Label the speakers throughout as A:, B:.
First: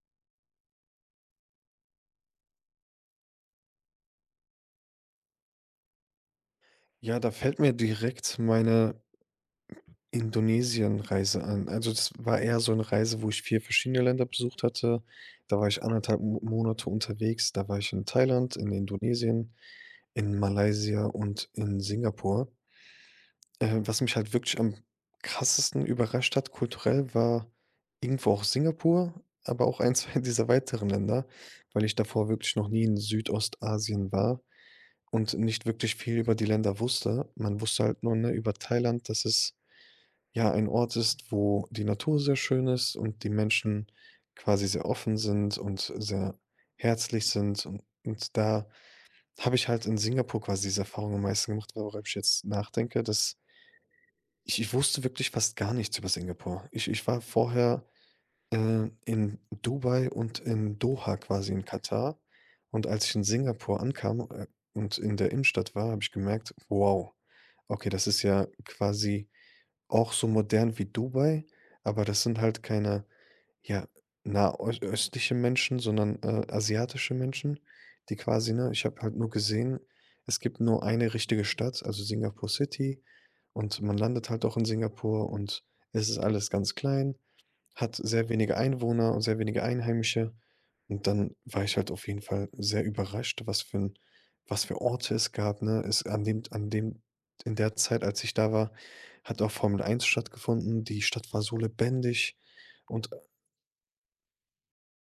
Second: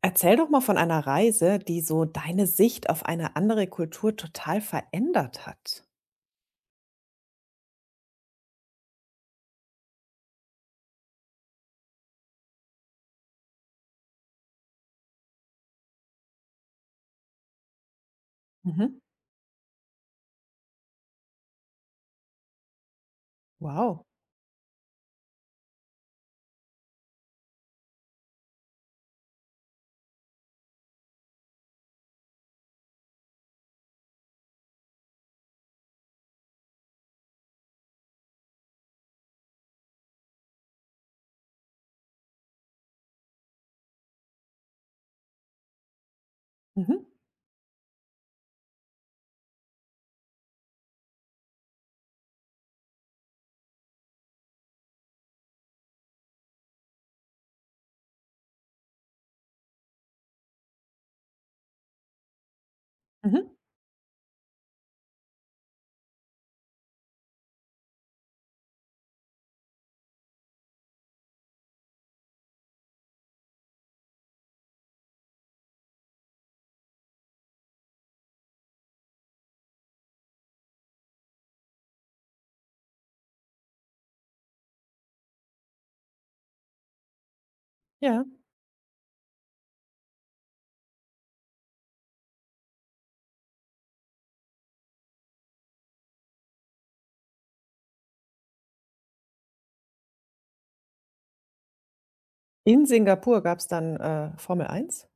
A: Erzähl doch mal von einer Reise, die so deine Sicht auf eine andere Kultur total verändert hat.
B: Ja, da fällt mir direkt meine Indonesien-Reise an. Also das war eher so eine Reise, wo ich 4 verschiedene Länder besucht hatte. Da war ich anderthalb Mo Monate unterwegs. Da war ich in Thailand, in
A: Mhm.
B: Indonesien, in Malaysia und in Singapur. Was
A: Wow.
B: mich halt wirklich am krassesten überrascht hat kulturell, war irgendwo auch Singapur, aber auch ein 2 dieser weiteren Länder, weil ich davor wirklich noch nie in Südostasien war und nicht wirklich viel über die Länder wusste. Man wusste halt nur, ne, über Thailand, dass es ja ein Ort ist, wo die Natur sehr schön ist und die Menschen quasi sehr offen sind und sehr
A: Mhm.
B: herzlich sind. Und da habe ich halt in Singapur quasi diese Erfahrung am meisten gemacht, worüber ich jetzt nachdenke, dass ich wusste wirklich fast gar nichts über Singapur Ich war vorher in Dubai und in Doha quasi in Katar. Und als ich in
A: Mhm.
B: Singapur ankam, und in der Innenstadt war, habe ich gemerkt: „Wow, okay, das ist ja quasi auch so modern wie Dubai, aber das sind halt keine, ja, nahe östliche Menschen, sondern, asiatische Menschen, die quasi, ne, ich habe halt nur gesehen, es gibt nur eine richtige Stadt, also Singapur City, und man landet halt auch in Singapur und es ist alles ganz klein, hat
A: Ja.
B: sehr wenige Einwohner und sehr wenige Einheimische." Und dann war ich halt auf jeden Fall sehr überrascht, was für Orte es gab, ne? Es an dem in der Zeit, als ich da war, hat auch Formel 1 stattgefunden. Die Stadt war so lebendig.
A: In
B: und
A: Singapur gab es dann, Formel 1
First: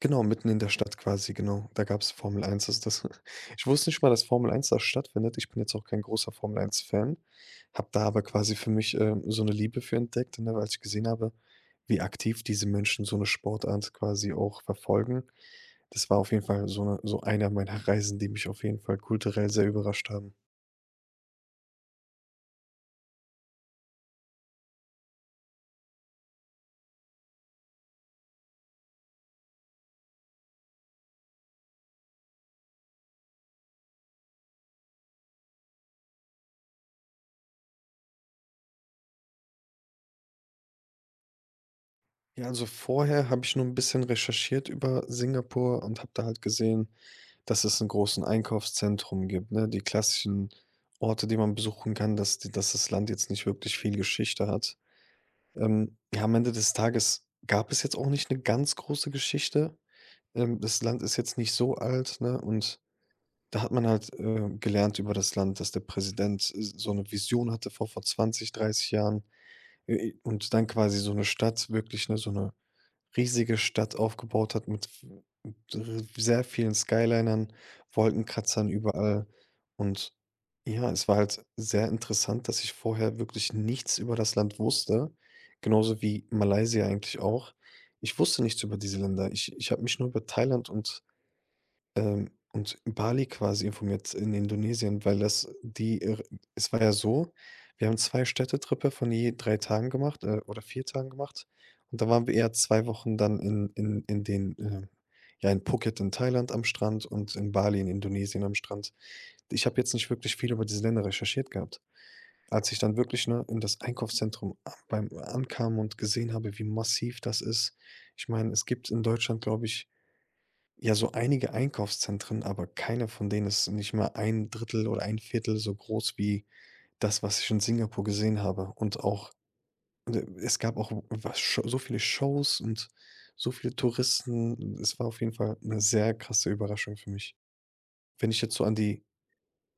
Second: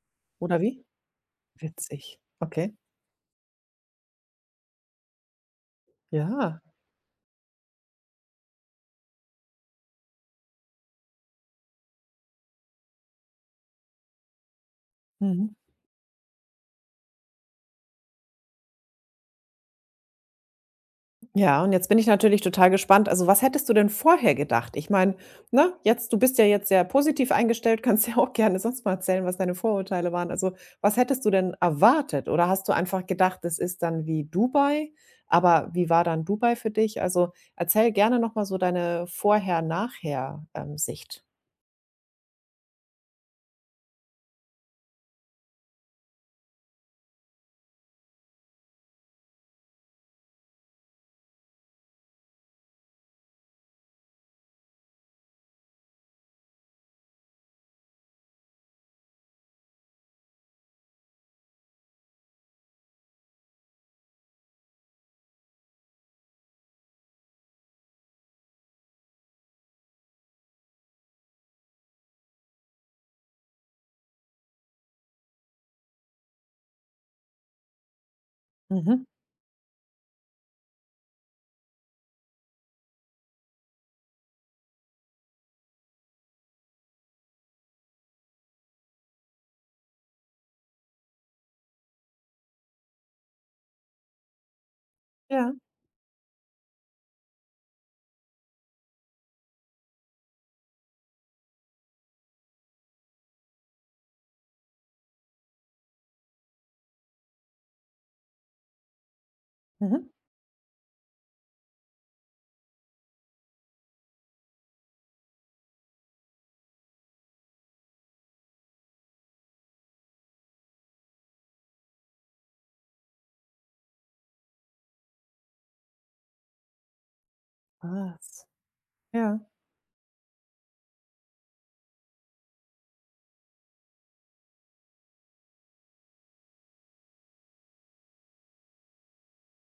B: Genau, mitten in
A: oder
B: der
A: wie?
B: Stadt quasi, genau. Da gab's
A: Witzig.
B: Formel 1,
A: Okay.
B: also das ich wusste nicht mal, dass Formel 1 da stattfindet. Ich bin jetzt auch kein großer Formel
A: Ja.
B: Eins Fan, habe da aber quasi für mich, so eine Liebe für entdeckt, ne, als ich gesehen habe, wie aktiv diese Menschen so eine Sportart quasi auch verfolgen.
A: Mhm.
B: Das war auf jeden Fall so einer meiner Reisen, die mich auf jeden Fall kulturell sehr überrascht haben.
A: Ja, und jetzt bin ich natürlich total gespannt. Also, was hättest du denn vorher gedacht? Ich meine, ne, jetzt du bist ja jetzt sehr positiv eingestellt, kannst ja auch gerne sonst mal erzählen, was deine Vorurteile waren. Also, was hättest du denn erwartet? Oder hast du einfach gedacht, es ist dann wie Dubai? Aber wie war dann Dubai für dich? Also, erzähl gerne noch mal so deine Vorher-Nachher, Sicht.
B: Ja, also vorher habe ich nur ein bisschen recherchiert über Singapur und habe da halt gesehen, dass es 'n großen Einkaufszentrum gibt, ne? Die klassischen Orte, die man besuchen kann, dass das Land jetzt nicht wirklich viel Geschichte hat. Ja, am Ende des Tages gab es jetzt auch nicht 'ne ganz große Geschichte. Das Land ist jetzt nicht so alt, ne? Und da hat man halt, gelernt über das Land, dass der Präsident, so 'ne Vision hatte vor 20, 30 Jahren, i und dann quasi so 'ne Stadt wirklich, ne, so 'ne riesige Stadt aufgebaut hat mit r sehr vielen Skylinern, Wolkenkratzern
A: Mhm.
B: überall. Und ja, es war halt sehr interessant, dass ich vorher wirklich nichts über das Land wusste, genauso wie Malaysia eigentlich auch. Ich wusste nichts über diese Länder. Ich habe mich nur über Thailand und in Bali quasi informiert in Indonesien, weil das
A: Ja.
B: die ir es war ja so, wir haben 2 Städtetrippe von je 3 Tagen gemacht, oder 4 Tagen gemacht. Und da waren wir eher 2 Wochen dann in den, ja, in Phuket in Thailand am Strand und in Bali in Indonesien am Strand. Ich habe jetzt nicht
A: Mhm.
B: wirklich viel über diese Länder recherchiert gehabt. Als ich dann wirklich, ne, in das Einkaufszentrum a beim ankam und gesehen habe, wie massiv das ist. Ich meine, es gibt in Deutschland, glaube ich, ja, so einige Einkaufszentren, aber keiner von denen ist nicht mal ein Drittel oder ein Viertel so groß wie das, was ich in Singapur gesehen
A: Was?
B: habe. Und auch,
A: Ja.
B: d es gab auch, was scho so viele Shows und so viele Touristen. Es war auf jeden Fall eine sehr krasse Überraschung für mich. Wenn ich jetzt so an die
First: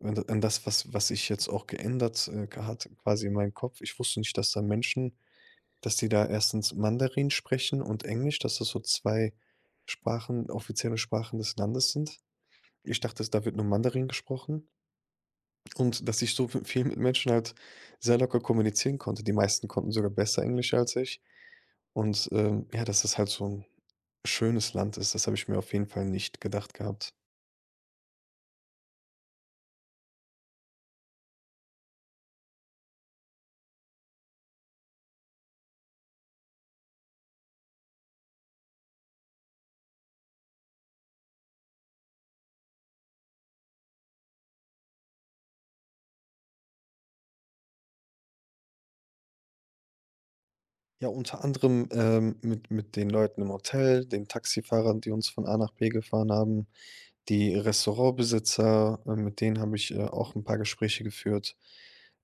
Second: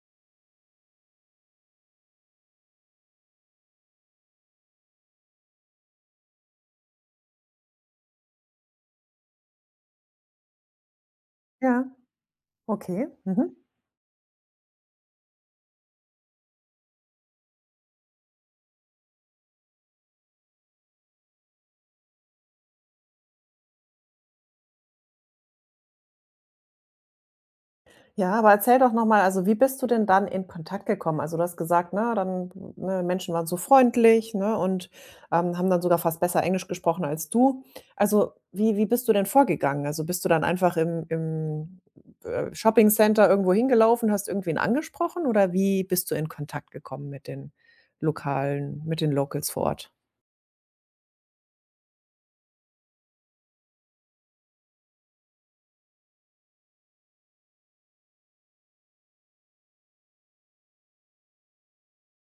B: an an das was ich jetzt auch geändert, hat quasi in meinem Kopf. Ich wusste nicht, dass die da erstens Mandarin sprechen und Englisch, dass das so 2 Sprachen offizielle Sprachen des
A: Ja.
B: Landes sind. Ich
A: Okay.
B: dachte, da wird
A: Mhm.
B: nur Mandarin gesprochen und dass ich so v viel mit Menschen halt sehr locker kommunizieren konnte. Die meisten konnten sogar besser Englisch als ich. Ja, dass das halt so ein schönes Land ist, das habe ich mir auf jeden Fall nicht gedacht gehabt.
A: Ja, aber erzähl doch noch mal, also wie bist du denn dann in Kontakt gekommen? Also, du hast gesagt, ne, dann ne, Menschen waren so freundlich, ne, und, haben dann sogar fast besser Englisch gesprochen als du. Also, wie bist du denn vorgegangen? Also, bist du dann einfach im Shoppingcenter irgendwo hingelaufen, hast irgendwen angesprochen oder wie bist du in Kontakt gekommen mit den lokalen mit den Locals vor Ort?
B: Ja, unter anderem, mit den Leuten im Hotel, den Taxifahrern, die uns von A nach B gefahren haben. Die Restaurantbesitzer, mit denen habe ich, auch ein paar Gespräche geführt.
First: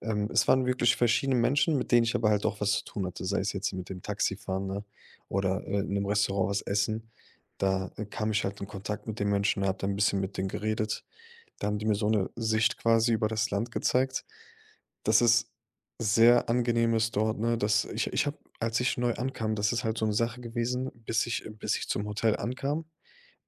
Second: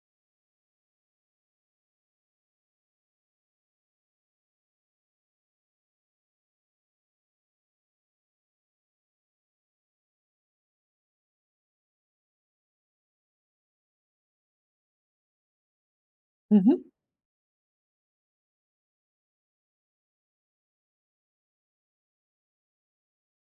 B: Es waren wirklich verschiedene Menschen, mit denen ich aber halt auch was zu tun hatte, sei es jetzt mit dem Taxifahren, ne, oder, in einem Restaurant was essen. Da, kam ich halt in Kontakt mit den Menschen, habe dann ein bisschen mit denen geredet. Da haben die mir so eine Sicht quasi über das Land gezeigt. Das ist sehr
A: Mhm,
B: angenehm ist dort, ne? Das ich habe, als ich neu ankam, das ist halt so eine Sache gewesen, bis ich zum Hotel ankam,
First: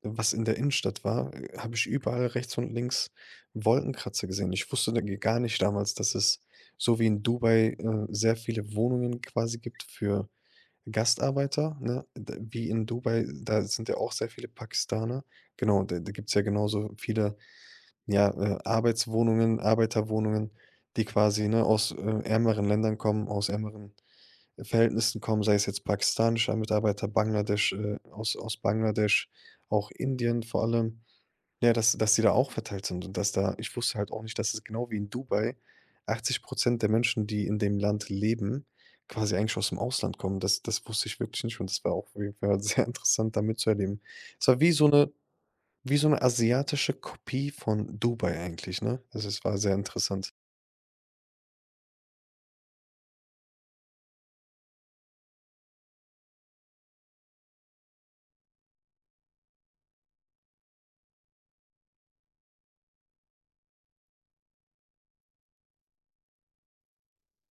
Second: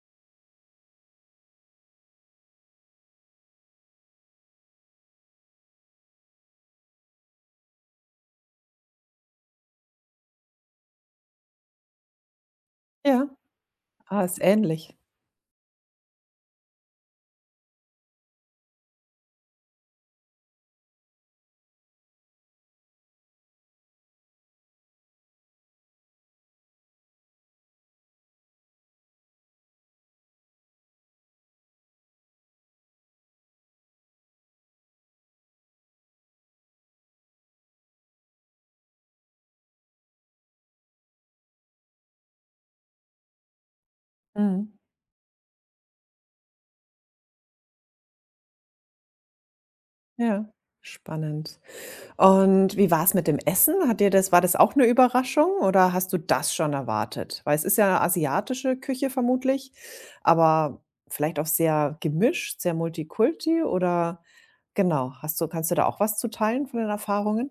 B: was in der Innenstadt war, habe ich überall rechts und links Wolkenkratzer gesehen. Ich wusste da gar nicht damals, dass es so wie in Dubai, sehr viele Wohnungen quasi gibt für Gastarbeiter. Ne? Wie in Dubai,
A: ja.
B: da sind ja auch
A: Ah,
B: sehr
A: ist
B: viele
A: ähnlich.
B: Pakistaner. Genau, da gibt es ja genauso viele, ja, Arbeiterwohnungen, die quasi, ne, aus, ärmeren Ländern kommen, aus ärmeren, Verhältnissen kommen, sei es jetzt pakistanischer Mitarbeiter, Bangladesch, aus Bangladesch, auch Indien vor allem. Ja, dass die da auch verteilt sind und dass da ich wusste halt auch nicht, dass es genau wie in Dubai 80 der Menschen, die in dem Land leben, quasi eigentlich aus dem Ausland kommen. Das wusste ich wirklich nicht und das war auch auf jeden Fall sehr interessant, da mitzuerleben. Es war
A: Mhm,
B: wie so 'ne asiatische Kopie von Dubai eigentlich, ne? Also, es war sehr interessant.
A: ja, spannend. Und wie war es mit dem Essen? Hat dir das war das auch eine Überraschung oder hast du das schon erwartet? Weil es ist ja asiatische Küche vermutlich, aber vielleicht auch sehr gemischt, sehr Multikulti oder genau, hast du kannst du da auch was zu teilen von den Erfahrungen?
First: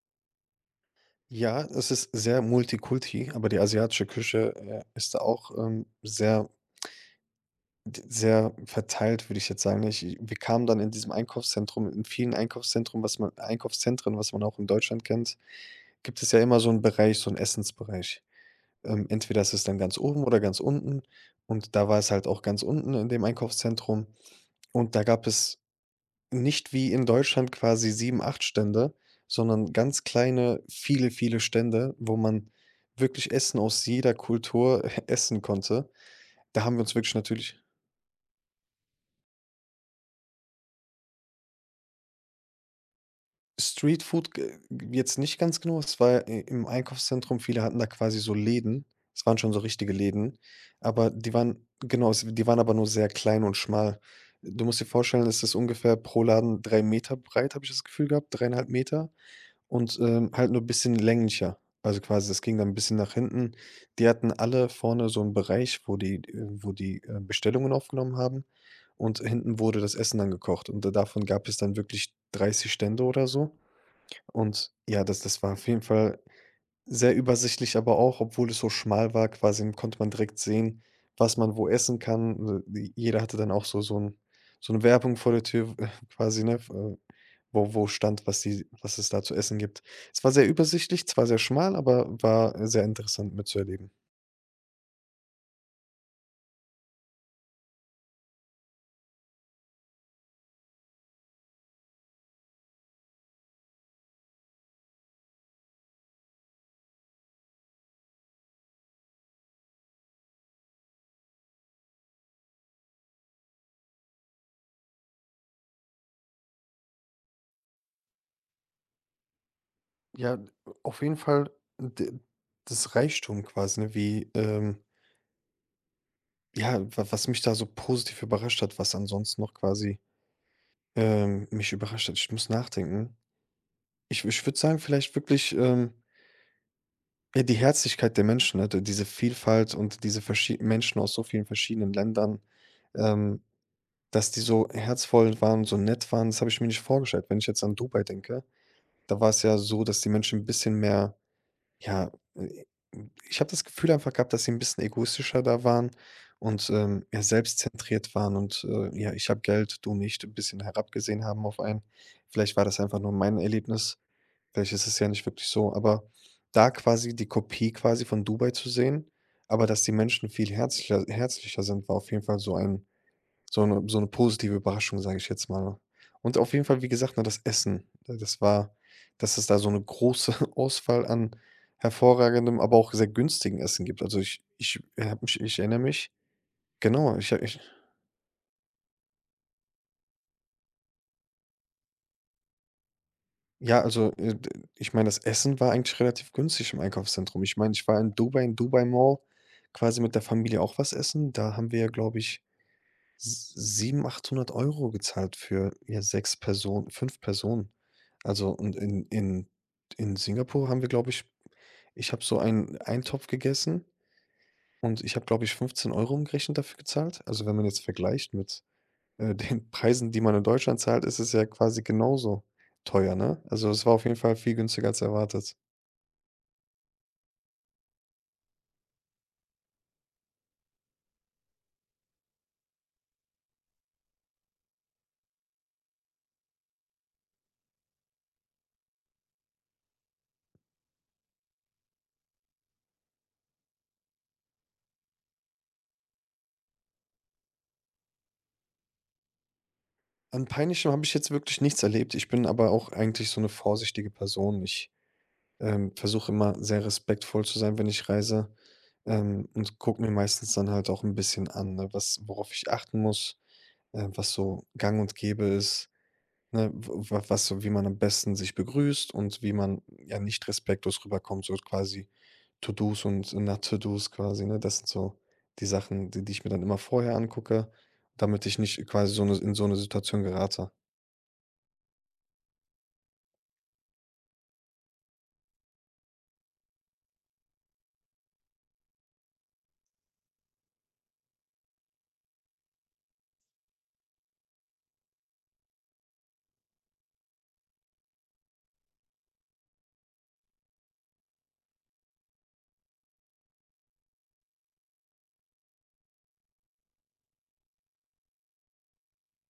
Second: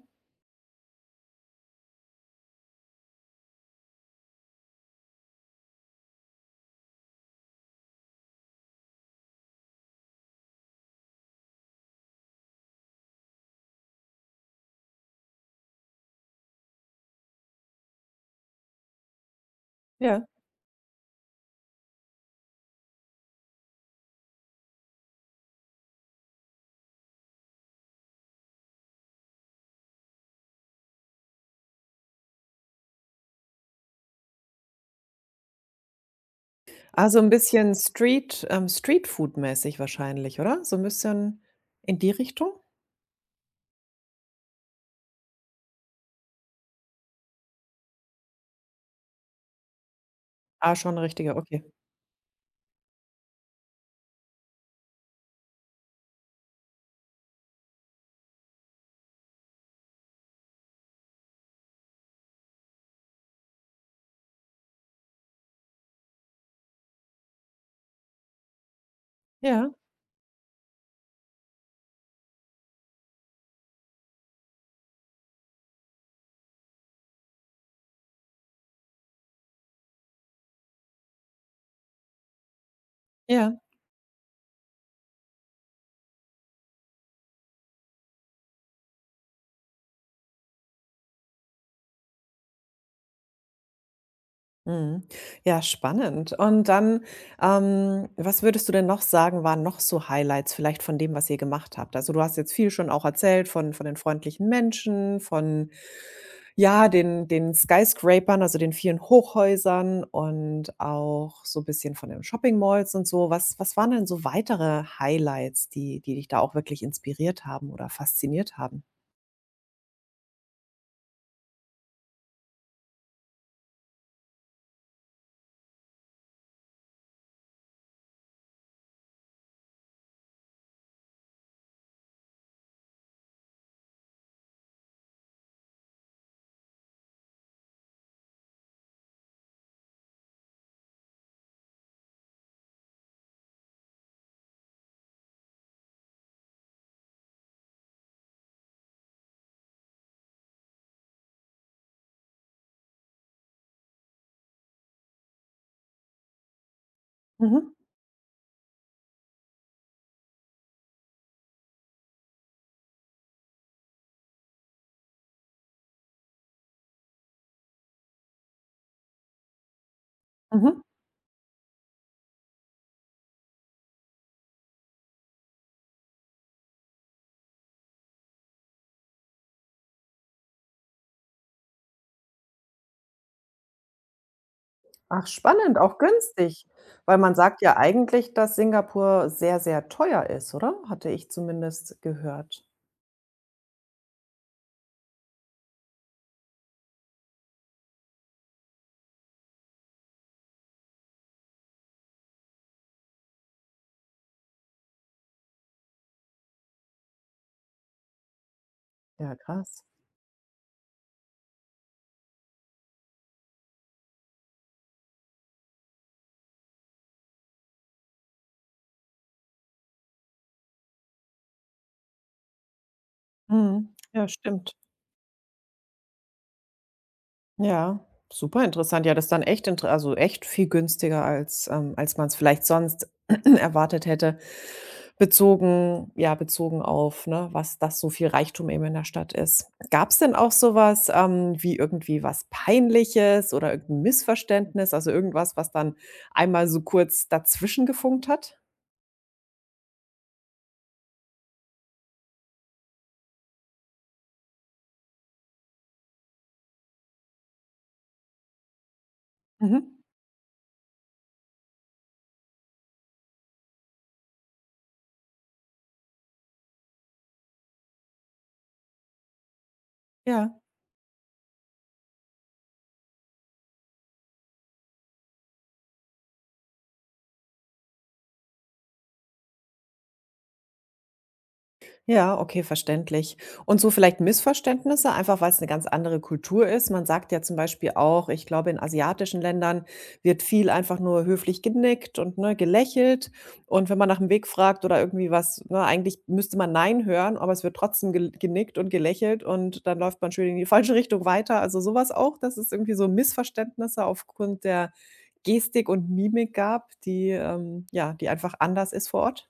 B: Ja, es ist sehr Multikulti, aber die asiatische Küche, ist da auch, sehr, d sehr verteilt, würde ich jetzt sagen, ne? Ich Wir kamen dann in diesem Einkaufszentrum, in vielen Einkaufszentrum, was man Einkaufszentren, was man auch in Deutschland kennt, gibt es ja immer so 'n Bereich, so 'n Essensbereich. Entweder ist es dann ganz oben
A: Ja.
B: oder ganz unten, und da war es halt auch ganz unten in dem Einkaufszentrum, und da gab es nicht wie in Deutschland quasi sieben, 8 Stände, sondern ganz kleine, viele, viele Stände, wo man wirklich Essen aus jeder Kultur essen konnte. Da haben wir uns wirklich
A: Also, ein
B: natürlich
A: bisschen Streetfood-mäßig wahrscheinlich, oder? So ein bisschen in die Richtung?
B: Streetfood g jetzt nicht ganz genau, es war, i im Einkaufszentrum, viele hatten da quasi so Läden. Es waren schon so richtige Läden,
A: Ah, schon
B: aber die
A: richtiger, okay.
B: waren, genau, es die waren aber nur sehr klein und schmal. Du musst dir vorstellen, es ist ungefähr pro Laden 3 Meter breit, habe ich das Gefühl gehabt, 3,5 Meter. Und, halt nur ein bisschen länglicher. Also quasi, das ging dann 'n bisschen nach hinten. Die hatten alle vorne so einen Bereich, wo die, Bestellungen aufgenommen haben, und hinten
A: Ja,
B: wurde das Essen dann gekocht, und da davon gab es dann wirklich 30 Stände oder so. Und ja, das war auf jeden Fall sehr übersichtlich, aber auch, obwohl es so schmal war, quasi konnte man direkt sehen, was man wo essen kann. Jeder hatte dann
A: ja.
B: auch, so 'ne Werbung vor der Tür, quasi, ne, wo stand, was es da zu essen gibt. Es war sehr übersichtlich, zwar sehr schmal, aber war, sehr interessant mitzuerleben.
A: Mhm. Ja, spannend. Und dann, was würdest du denn noch sagen, waren noch so Highlights vielleicht von dem, was ihr gemacht habt? Also, du hast jetzt viel schon auch erzählt von den freundlichen Menschen, von, ja, den Skyscrapern, also, den vielen Hochhäusern und auch so ein bisschen von den Shopping-Malls und so. Was waren denn so weitere Highlights, die dich da auch wirklich inspiriert haben oder fasziniert haben?
B: Ja, auf jeden Fall, d das Reichtum quasi, ne, wie, ja, wa was mich da so positiv überrascht hat, was ansonsten noch quasi, mich überrascht hat. Ich muss nachdenken. Ich würde sagen, vielleicht wirklich, ja, die Herzlichkeit der Menschen, ne, diese Vielfalt und diese, verschie Menschen aus so vielen verschiedenen Ländern, ähm, dass die so herzvoll waren, so nett waren, das habe ich mir nicht vorgestellt. Wenn ich jetzt an Dubai denke, da war es ja so, dass die Menschen ein bisschen mehr, ja, äh, ich habe das Gefühl einfach gehabt, dass sie ein bisschen egoistischer da waren und, ja,
A: Mhm,
B: selbstzentriert waren und, ja, ich habe Geld, du nicht, ein bisschen herabgesehen haben auf einen. Vielleicht war das einfach nur mein Erlebnis. Vielleicht ist es ja nicht wirklich so, aber da quasi die Kopie quasi von Dubai zu sehen, aber dass die Menschen viel
A: mhm.
B: herzlicher, herzlicher sind, war auf jeden Fall so ein, so eine positive Überraschung, sage ich jetzt mal, ne? Und auf jeden Fall, wie gesagt, ne, das Essen, dass es da so eine große Auswahl an hervorragendem, aber auch sehr günstigen Essen gibt. Also, ich ich habe
A: Ach
B: mich ich
A: spannend,
B: erinnere
A: auch
B: mich
A: günstig.
B: genau.
A: Weil
B: ich
A: man
B: ich
A: sagt ja eigentlich, dass Singapur sehr, sehr teuer ist, oder? Hatte ich zumindest gehört.
B: Ja, also, d Ich meine, das Essen war eigentlich relativ günstig im Einkaufszentrum. Ich meine, ich war in Dubai Mall quasi mit der Familie auch was essen. Da haben wir, glaube ich, s 700, 800 Euro gezahlt für, ja, 6 Personen 5 Personen. Also, und
A: Ja, krass.
B: in Singapur haben wir, glaube ich, ich habe so einen Eintopf gegessen und ich habe, glaube ich, 15 Euro umgerechnet dafür gezahlt. Also, wenn man jetzt vergleicht mit den Preisen, die man in Deutschland zahlt, ist es ja quasi genauso teuer, ne? Also, es war
A: Mhm.
B: auf jeden
A: Ja,
B: Fall viel
A: stimmt.
B: günstiger als erwartet.
A: Ja, super interessant. Ja, das ist dann echt intere also, echt viel günstiger, als, als man es vielleicht sonst erwartet hätte, bezogen ja, bezogen auf, ne, was das so viel Reichtum eben in der Stadt ist. Gab es denn auch sowas wie irgendwie was Peinliches oder irgendein Missverständnis, also, irgendwas, was dann einmal so kurz dazwischen gefunkt hat?
B: An Peinlichem habe ich jetzt wirklich nichts erlebt. Ich bin aber auch eigentlich so eine vorsichtige Person. Ich versuche immer sehr respektvoll zu sein, wenn ich reise, und
A: Mhm.
B: gucke mir meistens dann halt auch ein bisschen an, ne, was worauf ich achten muss, was so gang und gäbe ist. Ne, w wa was so, wie man am besten sich begrüßt und wie man, ja, nicht
A: Ja.
B: respektlos rüberkommt, so quasi To-dos und not to-dos quasi, ne? Das sind so die Sachen, die ich mir dann immer vorher angucke, damit ich nicht quasi so in so eine Situation gerate.
A: Ja, okay, verständlich. Und so vielleicht Missverständnisse, einfach weil es eine ganz andere Kultur ist. Man sagt ja zum Beispiel auch, ich glaube, in asiatischen Ländern wird viel einfach nur höflich genickt und, ne, gelächelt. Und wenn man nach dem Weg fragt oder irgendwie was, ne, eigentlich müsste man „Nein“ hören, aber es wird trotzdem gel genickt und gelächelt und dann läuft man schön in die falsche Richtung weiter. Also, sowas auch, dass es irgendwie so Missverständnisse aufgrund der Gestik und Mimik gab, die, ja, die einfach anders ist vor Ort?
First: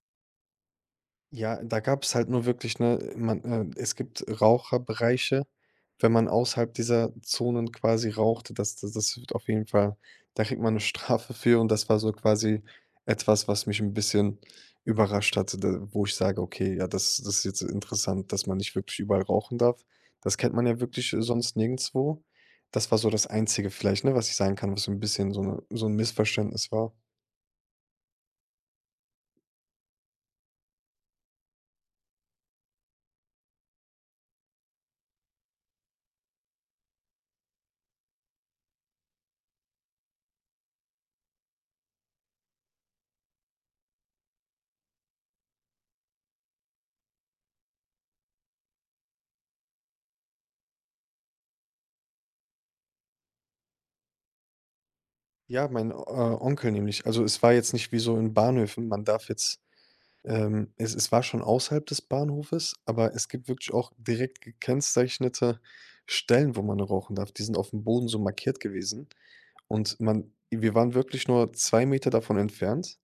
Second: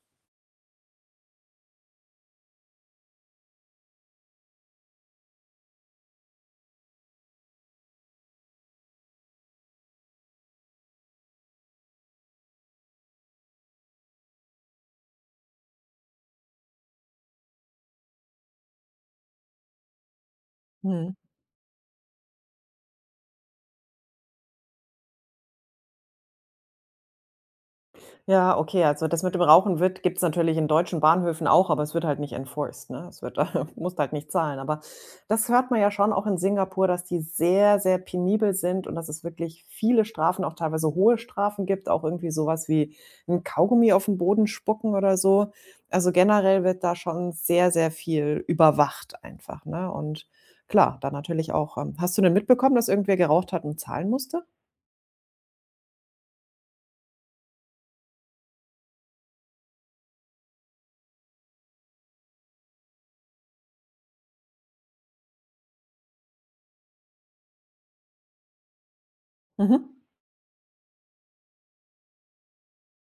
B: Ja, da gab es halt nur wirklich, ne, man es gibt Raucherbereiche, wenn man außerhalb dieser Zonen quasi raucht, das wird auf jeden Fall, da kriegt man eine Strafe für, und das war so quasi etwas, was mich ein bisschen überrascht hatte, da wo ich sage: „Okay, ja, das ist jetzt interessant, dass man nicht wirklich überall rauchen darf.“ Das kennt man ja wirklich
A: Mhm.
B: sonst nirgendwo. Das war so das Einzige vielleicht, ne, was ich sagen kann, was so ein bisschen so 'n Missverständnis war.
A: Ja, okay, also das mit dem Rauchen wird gibt's natürlich in deutschen Bahnhöfen auch, aber es wird halt nicht enforced, ne? Es wird musst halt nicht zahlen. Aber das hört man ja schon auch in Singapur, dass die sehr, sehr penibel sind und dass es wirklich viele Strafen, auch teilweise hohe Strafen gibt, auch irgendwie sowas wie ein Kaugummi auf den Boden spucken oder so. Also, generell wird da schon sehr, sehr viel überwacht einfach, ne? Und klar, dann natürlich auch hast du denn mitbekommen, dass irgendwer geraucht hat und zahlen musste?
B: Ja, mein, Onkel nämlich. Also, es war jetzt nicht wie so in Bahnhöfen. Man darf jetzt Es war schon außerhalb des Bahnhofes, aber es gibt wirklich auch direkt gekennzeichnete Stellen, wo man rauchen darf. Die sind auf dem Boden so markiert gewesen, und
A: Mhm.
B: man wir waren wirklich nur 2 Meter davon entfernt.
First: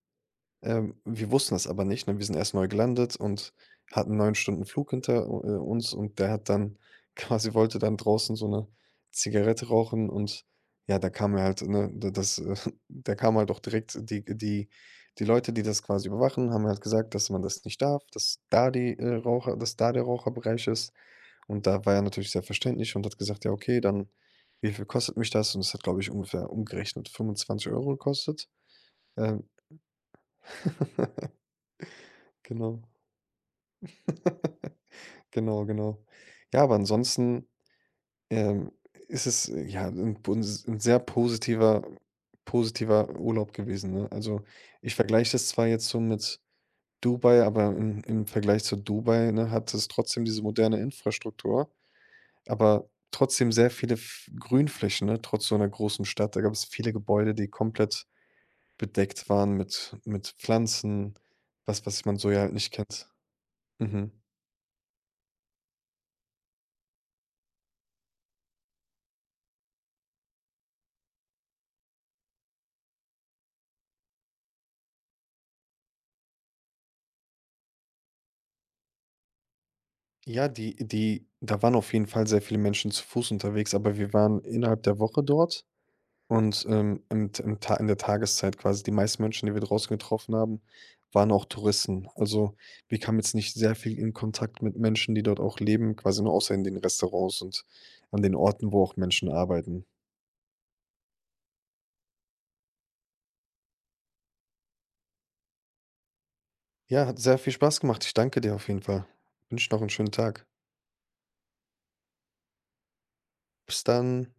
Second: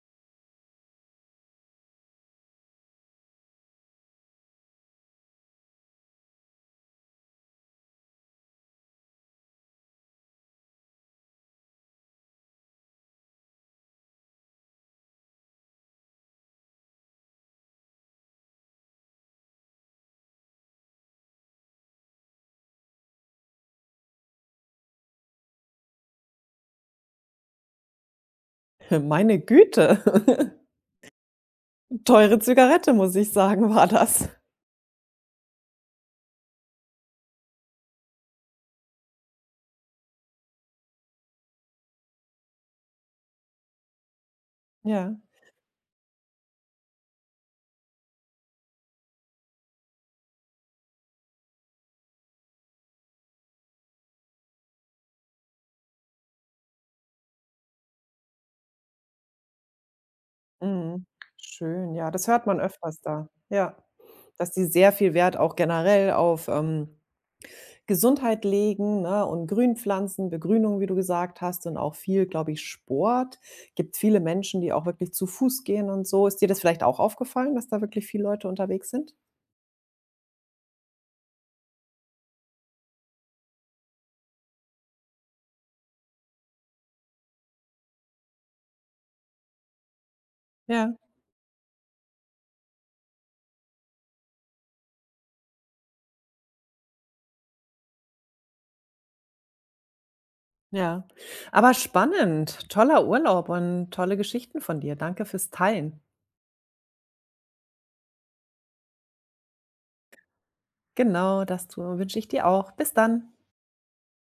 B: Wir wussten das aber nicht, ne? Wir sind erst neu gelandet und hatten 9 Stunden Flug hinter uns, und der hat dann wollte dann draußen so eine Zigarette rauchen. Und ja, da kam er halt, ne, d das da kamen halt auch direkt die die Leute, die das quasi überwachen, haben halt gesagt, dass man das nicht darf, dass da der Raucherbereich ist. Und da war er natürlich sehr verständlich und hat gesagt: „Ja, okay, dann wie viel kostet mich das?“ Und es hat, glaube ich, ungefähr umgerechnet 25 Euro gekostet.
A: Meine
B: Ähm,
A: Güte. Teure
B: genau.
A: Zigarette, muss ich sagen, war das.
B: Genau, genau. Ja, aber ansonsten, ähm, ist es, ja, ein buns 'n sehr positiver Urlaub gewesen, ne? Also, ich
A: Ja,
B: vergleiche das zwar jetzt so mit Dubai, aber im Vergleich zu Dubai, ne, hat es trotzdem diese moderne Infrastruktur, aber trotzdem sehr viele F Grünflächen, ne, trotz so einer großen Stadt. Da gab es viele Gebäude, die komplett bedeckt waren mit
A: mhm.
B: Pflanzen, was
A: Schön, ja,
B: man
A: das
B: so ja
A: hört
B: halt
A: man
B: nicht
A: öfters
B: kennt.
A: da. Ja,
B: Mhm.
A: dass die sehr viel Wert auch generell auf, Gesundheit legen, ne, und Grünpflanzen, Begrünung, wie du gesagt hast, und auch viel, glaube ich, Sport. Gibt viele Menschen, die auch wirklich zu Fuß gehen und so. Ist dir das vielleicht auch aufgefallen, dass da wirklich viele Leute unterwegs sind?
B: Ja, die da waren auf jeden Fall sehr viele Menschen zu Fuß unterwegs, aber wir waren innerhalb der Woche dort und, im T im Ta in der Tageszeit quasi. Die meisten Menschen, die wir draußen getroffen haben,
A: Ja,
B: waren auch Touristen. Also, wir kamen jetzt nicht sehr viel in Kontakt mit Menschen, die dort auch leben, quasi nur außer in den Restaurants und an den Orten, wo auch Menschen arbeiten.
A: ja. Aber spannend, toller Urlaub und tolle Geschichten von dir. Danke fürs Teilen.
B: Ja, hat sehr viel Spaß gemacht. Ich danke dir auf jeden Fall. Wünsche noch einen schönen Tag.
A: Genau, das tu wünsche ich dir auch. Bis dann.
B: Bis dann.